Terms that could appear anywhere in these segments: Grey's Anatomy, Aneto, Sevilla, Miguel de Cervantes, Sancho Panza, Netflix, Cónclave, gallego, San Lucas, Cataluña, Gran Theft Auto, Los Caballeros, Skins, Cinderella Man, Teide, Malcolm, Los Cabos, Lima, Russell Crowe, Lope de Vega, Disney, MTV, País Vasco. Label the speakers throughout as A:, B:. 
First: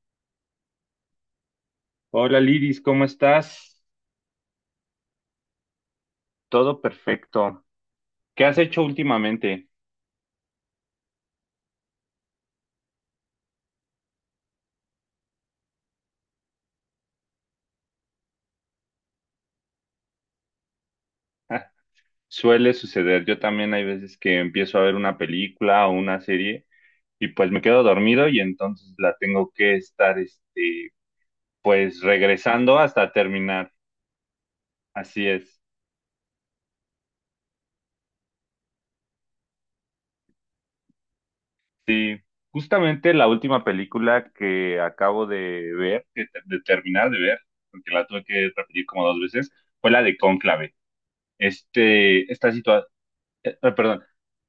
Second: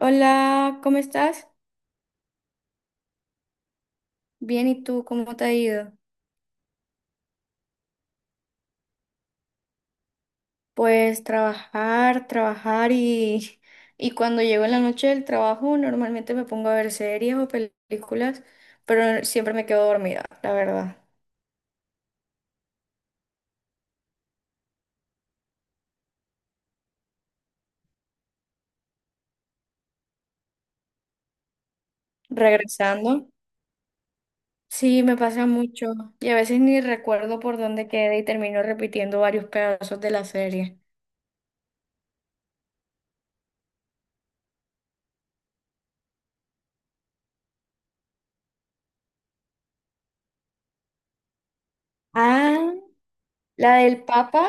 A: Hola, ¿cómo estás?
B: Hola Liris, ¿cómo estás?
A: Bien, ¿y tú cómo te ha ido?
B: Todo perfecto. ¿Qué has hecho últimamente?
A: Pues trabajar, trabajar y, y cuando llego en la noche del trabajo normalmente me pongo a ver series o películas, pero siempre me quedo dormida, la verdad.
B: Ah, suele suceder. Yo también hay veces que empiezo a ver una película o una serie y pues me quedo dormido y entonces la tengo que estar, pues regresando
A: Regresando,
B: hasta terminar.
A: sí, me
B: Así
A: pasa
B: es.
A: mucho y a veces ni recuerdo por dónde quedé y termino repitiendo varios pedazos de la serie.
B: Sí, justamente la última película que acabo de ver, de terminar de ver, porque la tuve que repetir como dos veces, fue la de Cónclave. Esta
A: Ah,
B: situación,
A: la
B: perdón.
A: del Papa.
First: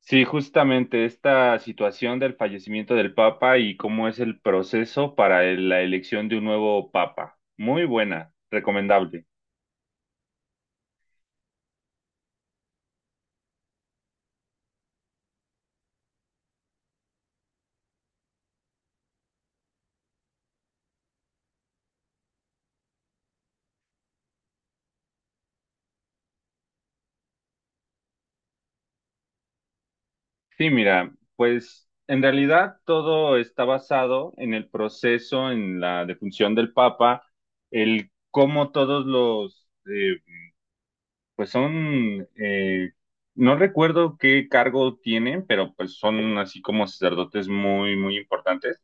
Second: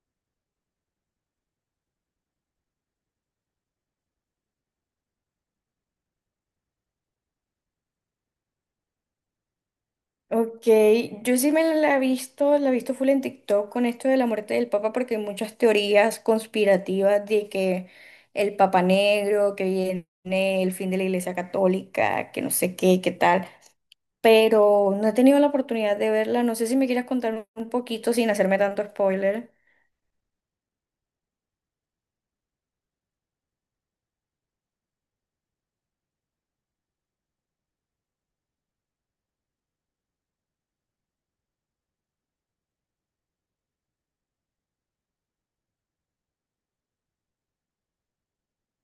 B: Sí, justamente esta situación del fallecimiento del Papa y cómo es el proceso para la elección de un nuevo Papa. Muy buena, recomendable.
A: Ok, yo sí me la he visto full en TikTok con esto de la muerte del Papa porque hay muchas teorías conspirativas de que el Papa negro, que viene el fin de la Iglesia Católica, que no sé qué, qué tal, pero no he tenido la oportunidad de verla, no sé si me quieras contar un poquito sin hacerme tanto spoiler.
B: Sí, mira, pues en realidad todo está basado en el proceso, en la defunción del Papa, el cómo todos los, pues son, no recuerdo qué cargo tienen, pero pues son así como sacerdotes muy, muy importantes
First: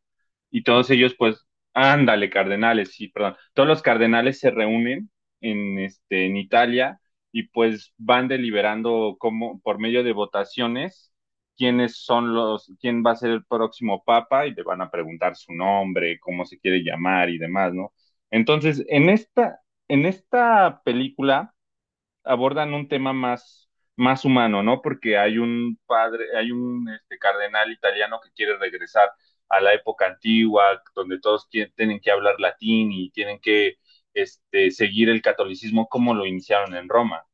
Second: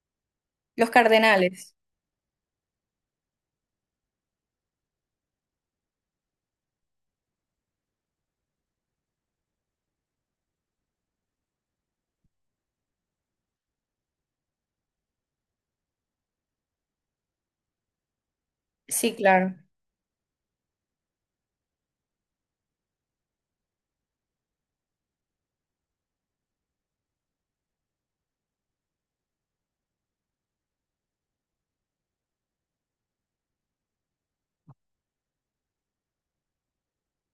B: y todos
A: Los
B: ellos, pues,
A: cardenales,
B: ándale, cardenales, sí, perdón, todos los cardenales se reúnen en Italia y pues van deliberando como por medio de votaciones quiénes son quién va a ser el próximo papa y le van a preguntar su nombre, cómo se quiere llamar y demás, ¿no? Entonces, en
A: sí, claro.
B: esta, en esta película abordan un tema más, más humano, ¿no? Porque hay un padre, hay un cardenal italiano que quiere regresar a la época antigua, donde todos tienen que hablar latín y tienen que seguir el catolicismo como lo iniciaron en Roma.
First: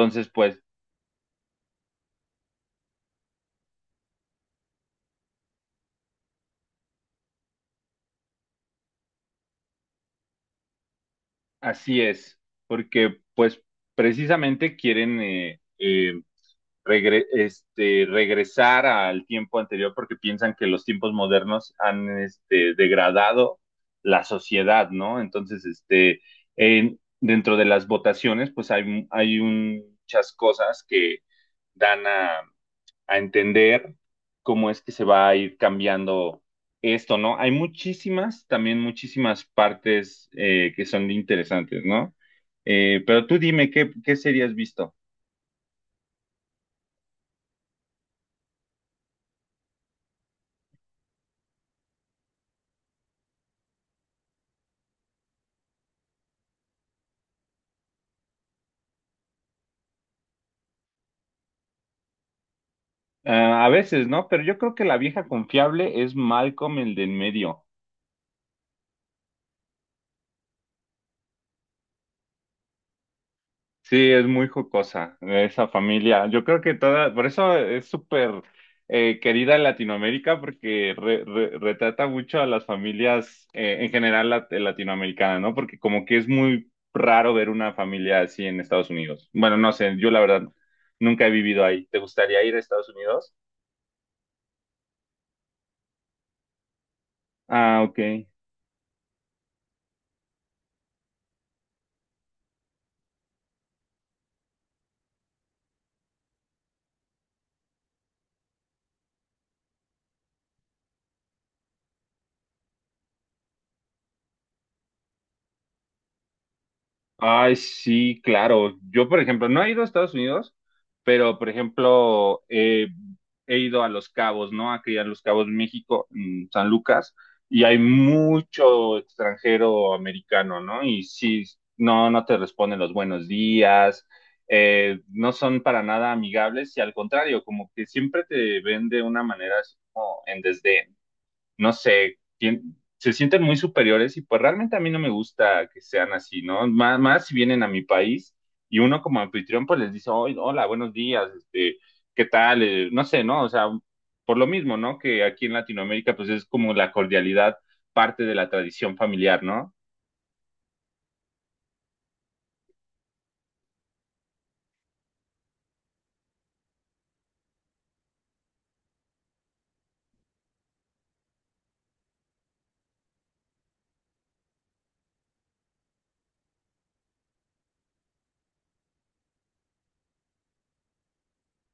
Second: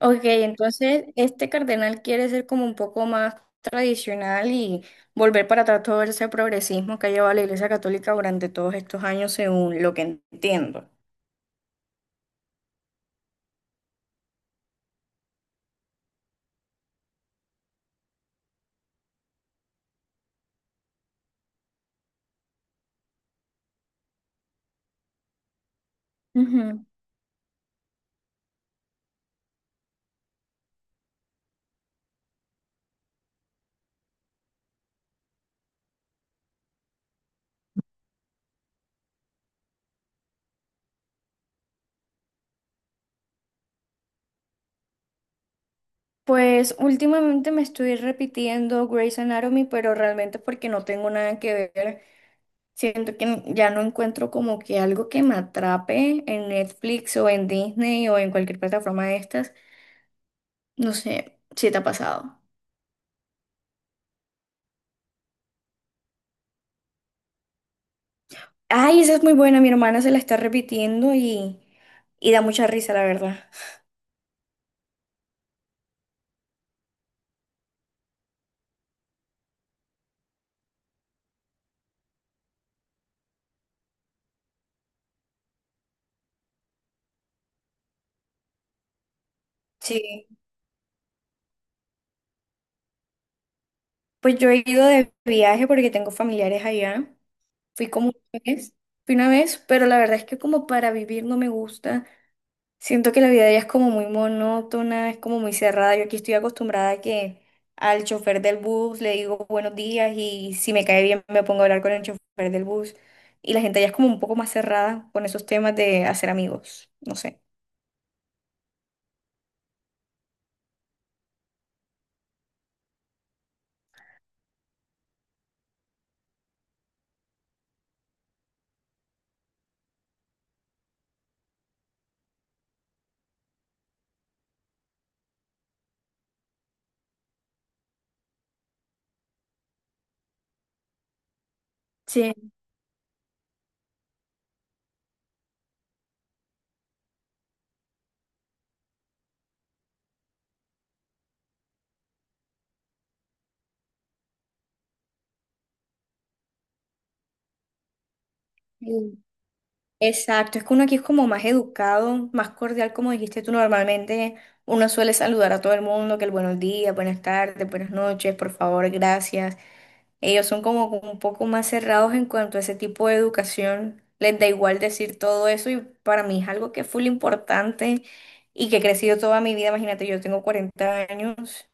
A: Ok,
B: pues
A: entonces este cardenal quiere ser como un poco más tradicional y volver para atrás todo ese progresismo que ha llevado la Iglesia Católica durante todos estos años, según lo que entiendo.
B: así es, porque pues precisamente quieren regresar al tiempo anterior porque piensan que los tiempos modernos han degradado la sociedad, ¿no? Entonces,
A: Ujú.
B: dentro de las votaciones, pues hay muchas cosas que dan a entender cómo es que se va a ir cambiando esto, ¿no? Hay muchísimas, también muchísimas partes que son interesantes, ¿no? Pero tú dime, ¿qué serie has visto?
A: Pues últimamente me estoy repitiendo Grey's Anatomy, pero realmente porque no tengo nada que ver. Siento que ya no encuentro como que algo que me atrape en Netflix o en Disney o en cualquier plataforma de estas. No sé si te ha pasado.
B: Ah, a veces, ¿no? Pero yo creo que la vieja confiable es Malcolm, el del medio.
A: Ay, esa es muy buena, mi hermana se la está repitiendo y da mucha risa, la verdad.
B: Sí, es muy jocosa esa familia. Yo creo que toda, por eso es súper querida en Latinoamérica porque retrata mucho a las familias en general latinoamericanas, ¿no? Porque como que es muy raro ver una familia así en Estados Unidos. Bueno, no sé, yo la
A: Sí,
B: verdad nunca he vivido ahí. ¿Te gustaría ir a Estados Unidos?
A: pues yo he ido de viaje porque tengo familiares allá.
B: Ah,
A: Fui como
B: ok.
A: una vez, fui una vez, pero la verdad es que como para vivir no me gusta. Siento que la vida allá es como muy monótona, es como muy cerrada. Yo aquí estoy acostumbrada a que al chofer del bus le digo buenos días y si me cae bien me pongo a hablar con el chofer del bus. Y la gente allá es como un poco más cerrada con esos temas de hacer amigos, no sé.
B: Ay, sí, claro. Yo, por ejemplo, no he ido a Estados Unidos, pero, por ejemplo, he ido a Los Cabos, ¿no? Aquí a Los Cabos, México, en San Lucas, y hay mucho extranjero americano, ¿no? Y sí, no, no te responden los buenos días, no son para nada amigables, y al contrario, como que siempre te ven de una manera así como en desdén, no sé, se sienten muy superiores y pues realmente a mí no me gusta que sean así, ¿no? Más, más si vienen a mi país y uno como anfitrión pues les dice, "Oy, hola, buenos días, ¿qué tal? No sé, ¿no?" O sea, por lo mismo, ¿no? Que aquí en Latinoamérica pues es como la cordialidad parte de la tradición
A: Sí.
B: familiar, ¿no?
A: Exacto, es que uno aquí es como más educado, más cordial, como dijiste tú normalmente. Uno suele saludar a todo el mundo, que el buenos días, buenas tardes, buenas noches, por favor, gracias. Ellos son como un poco más cerrados en cuanto a ese tipo de educación. Les da igual decir todo eso y para mí es algo que es full importante y que he crecido toda mi vida. Imagínate, yo tengo 40 años,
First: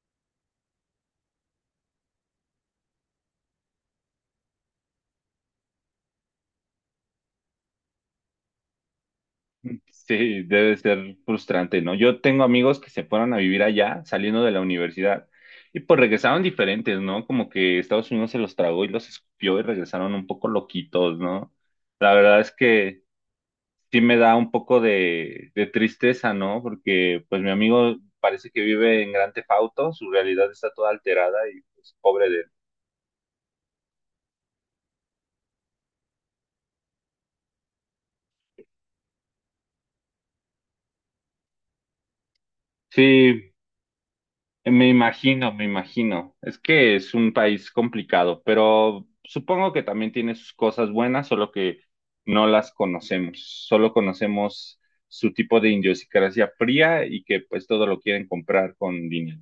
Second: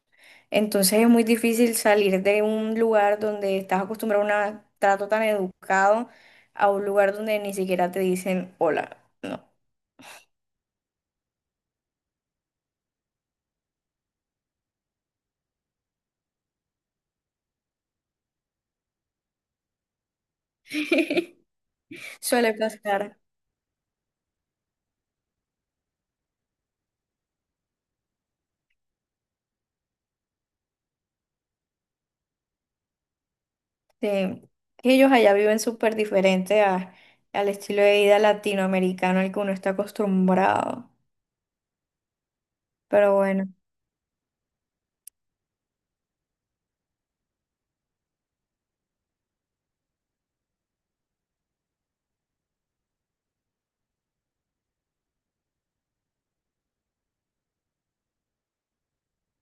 A: entonces es muy difícil salir de un lugar donde estás acostumbrado a un trato tan educado a un lugar donde ni siquiera te dicen hola. No,
B: Sí, debe ser frustrante, ¿no? Yo tengo amigos que se fueron a vivir allá saliendo de la universidad y pues regresaron diferentes, ¿no? Como que Estados Unidos se los tragó y los escupió y regresaron un poco loquitos, ¿no? La verdad es
A: suele
B: que
A: pasar.
B: sí me da un poco de tristeza, ¿no? Porque pues mi amigo parece que vive en Gran Theft Auto, su realidad está toda alterada y pues pobre de él.
A: Sí, que ellos allá viven súper diferente al estilo de vida latinoamericano al que uno está acostumbrado. Pero bueno,
B: Sí, me imagino, me imagino. Es que es un país complicado, pero supongo que también tiene sus cosas buenas, solo que no las conocemos. Solo conocemos su tipo de idiosincrasia fría y que pues todo lo quieren comprar con dinero.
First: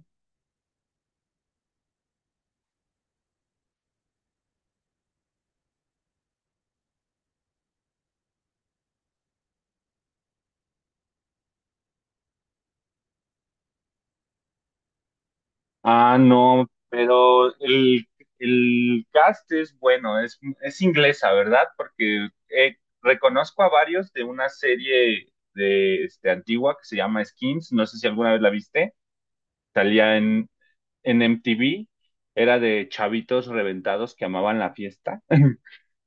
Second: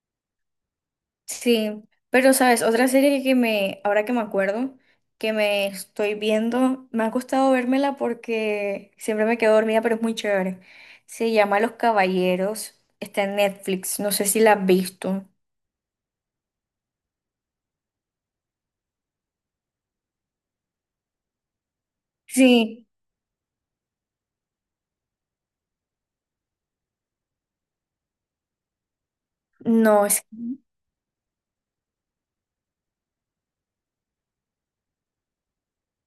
A: sí. Pero, ¿sabes? Otra serie que me, ahora que me acuerdo, que me estoy viendo, me ha costado vérmela porque siempre me quedo dormida, pero es muy chévere. Se llama Los Caballeros, está en Netflix, no sé si la has visto.
B: Ah, no, pero el cast es bueno, es inglesa, ¿verdad? Porque
A: Sí,
B: reconozco a varios de una serie de antigua que se llama Skins, no sé si alguna vez la viste,
A: no,
B: salía
A: es...
B: en MTV, era de chavitos reventados que amaban la fiesta.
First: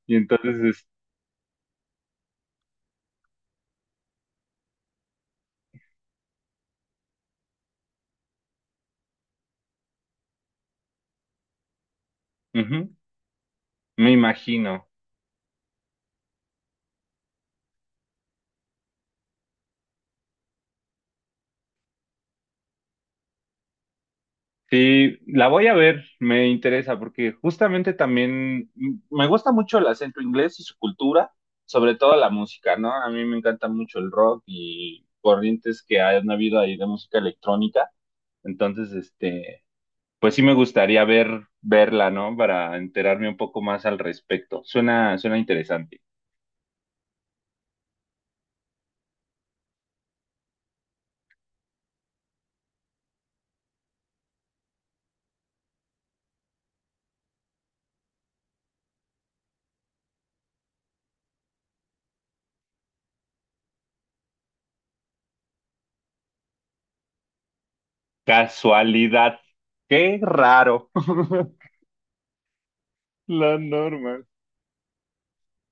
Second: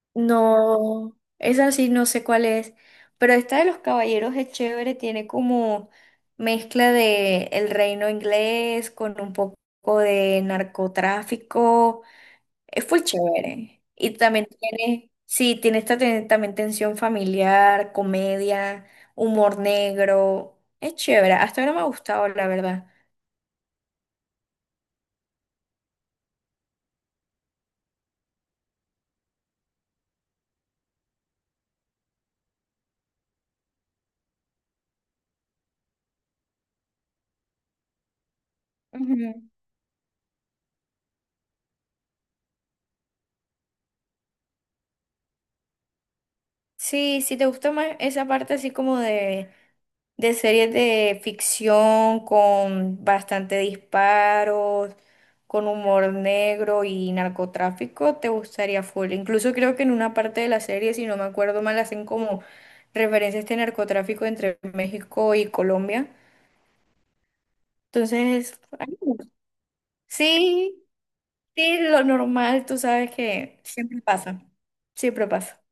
B: Y entonces,
A: No, esa sí no sé cuál es, pero esta de los caballeros es chévere, tiene como mezcla de el reino inglés con un poco de narcotráfico, es
B: ujú,
A: full chévere. Y
B: me
A: también
B: imagino.
A: tiene, sí, tiene esta también tensión familiar, comedia, humor negro, es chévere, hasta ahora me ha gustado, la verdad.
B: Sí, la voy a ver, me interesa, porque justamente también me gusta mucho el acento inglés y su cultura, sobre todo la música, ¿no? A mí me encanta mucho el rock y corrientes que han habido ahí de música electrónica. Entonces,
A: Ujú.
B: pues sí me gustaría verla, ¿no? Para enterarme un poco más al respecto. Suena, suena interesante.
A: Sí, si te gusta más esa parte así como de series de ficción con bastante disparos, con humor negro y narcotráfico, te gustaría full. Incluso creo que en una parte de la serie, si no me acuerdo mal, hacen como referencia a este narcotráfico entre México y Colombia. Entonces, ay,
B: Casualidad. Qué
A: sí,
B: raro.
A: sí, lo normal, tú sabes
B: La
A: que siempre
B: norma.
A: pasa, siempre pasa.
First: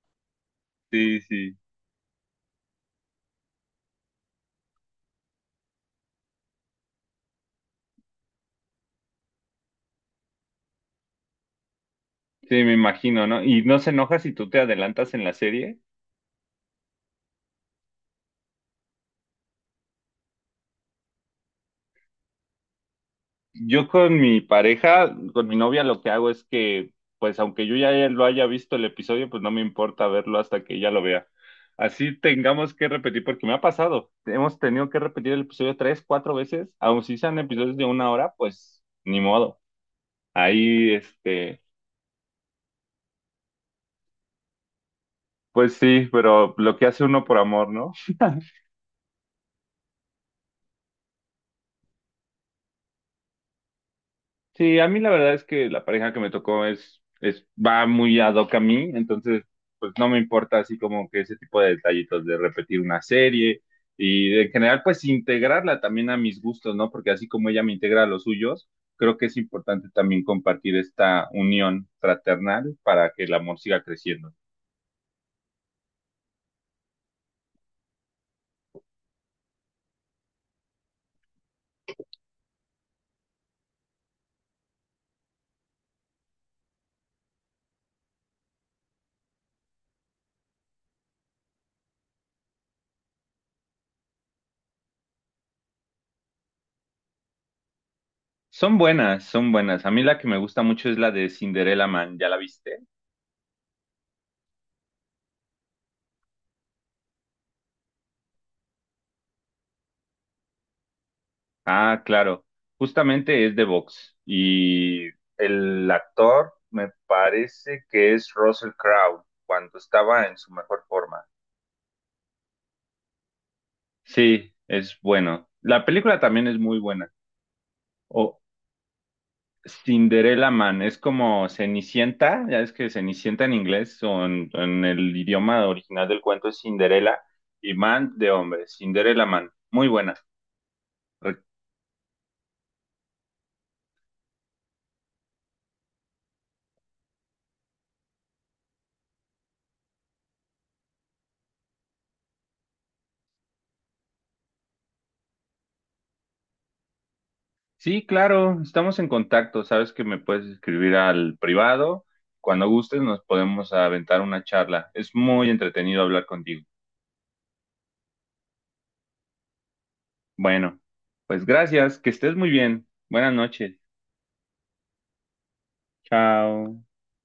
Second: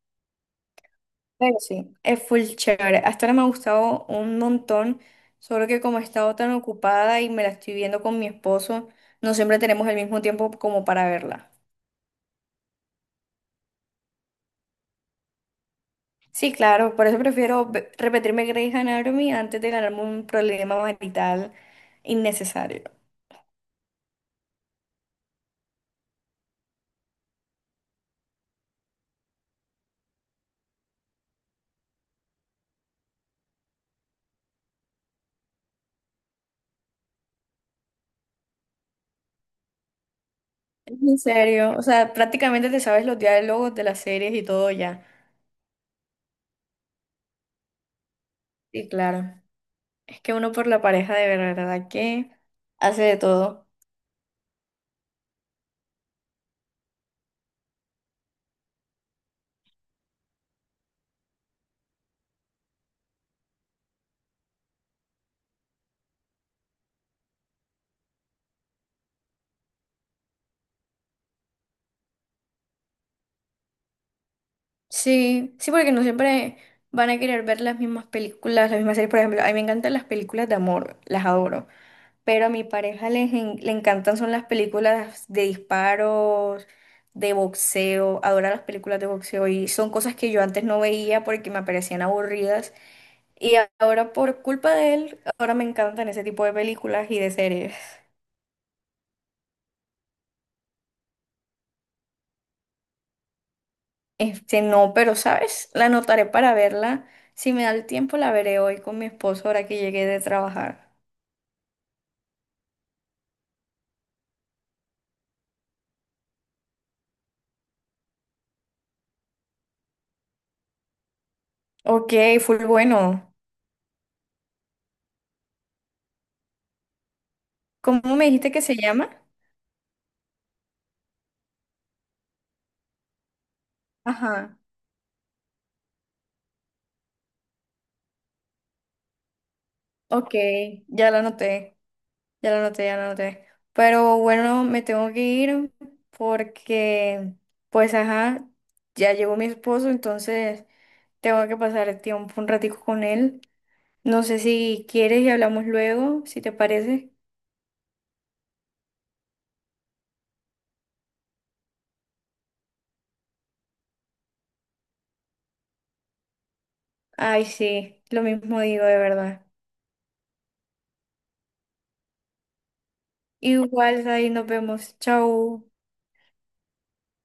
B: Sí,
A: Pero
B: sí.
A: sí, es full chévere. Hasta ahora me ha gustado un montón, solo que como he estado tan ocupada y me la estoy viendo con mi esposo, no siempre tenemos el mismo tiempo como para verla.
B: Sí, me imagino, ¿no? Y no se enoja si tú te adelantas en la serie.
A: Sí, claro, por eso prefiero repetirme Grey's Anatomy antes de ganarme un problema marital innecesario.
B: Yo con mi pareja, con mi novia, lo que hago es que, pues, aunque yo ya lo haya visto el episodio, pues no me importa verlo hasta que ella lo vea. Así tengamos que repetir, porque me ha pasado. Hemos tenido que repetir el episodio tres, cuatro veces, aun si sean episodios de una hora, pues ni modo. Ahí,
A: En serio, o sea, prácticamente te sabes los diálogos de las series y todo ya.
B: pues sí, pero lo que hace uno por amor, ¿no?
A: Sí, claro. Es que uno por la pareja de verdad que hace de todo.
B: Sí, a mí la verdad es que la pareja que me tocó va muy ad hoc a mí, entonces pues no me importa así como que ese tipo de detallitos de repetir una serie y en general pues integrarla también a mis gustos, ¿no? Porque así como ella me integra a los suyos, creo que es importante también compartir esta unión fraternal para que el amor siga creciendo.
A: Sí, sí, porque no siempre van a querer ver las mismas películas, las mismas series. Por ejemplo, a mí me encantan las películas de amor, las adoro. Pero a mi pareja le encantan son las películas de disparos, de boxeo, adora las películas de boxeo y son cosas que yo antes no veía porque me parecían aburridas. Y ahora por culpa de él, ahora me encantan ese tipo de películas y de series.
B: Son buenas, son buenas. A mí la que me gusta mucho es la de Cinderella Man, ¿ya la viste?
A: Este, no, pero sabes, la anotaré para verla. Si me da el tiempo, la veré hoy con mi esposo ahora que llegué de trabajar.
B: Ah, claro. Justamente es de box. Y el actor me parece que es Russell Crowe, cuando estaba en su mejor forma.
A: Ok, full bueno.
B: Sí, es bueno. La película también es muy buena.
A: ¿Cómo me
B: O
A: dijiste que se llama?
B: Cinderella Man, es como Cenicienta, ya es que Cenicienta en inglés, o en,
A: Ajá.
B: en el idioma original del cuento es Cinderella, y Man de hombre, Cinderella Man. Muy buena.
A: Ok, ya la anoté, ya la anoté, ya la anoté. Pero bueno, me tengo que ir porque, pues, ajá, ya llegó mi esposo, entonces tengo que pasar el tiempo un ratico con él. No sé si quieres y hablamos luego, si te parece.
B: Sí, claro, estamos en contacto. Sabes que me puedes escribir al privado. Cuando gustes nos podemos aventar una charla. Es muy entretenido hablar contigo.
A: Ay, sí, lo mismo digo de verdad.
B: Bueno, pues gracias, que estés muy bien. Buenas noches.
A: Igual, ahí nos vemos. Chau.
B: Chao.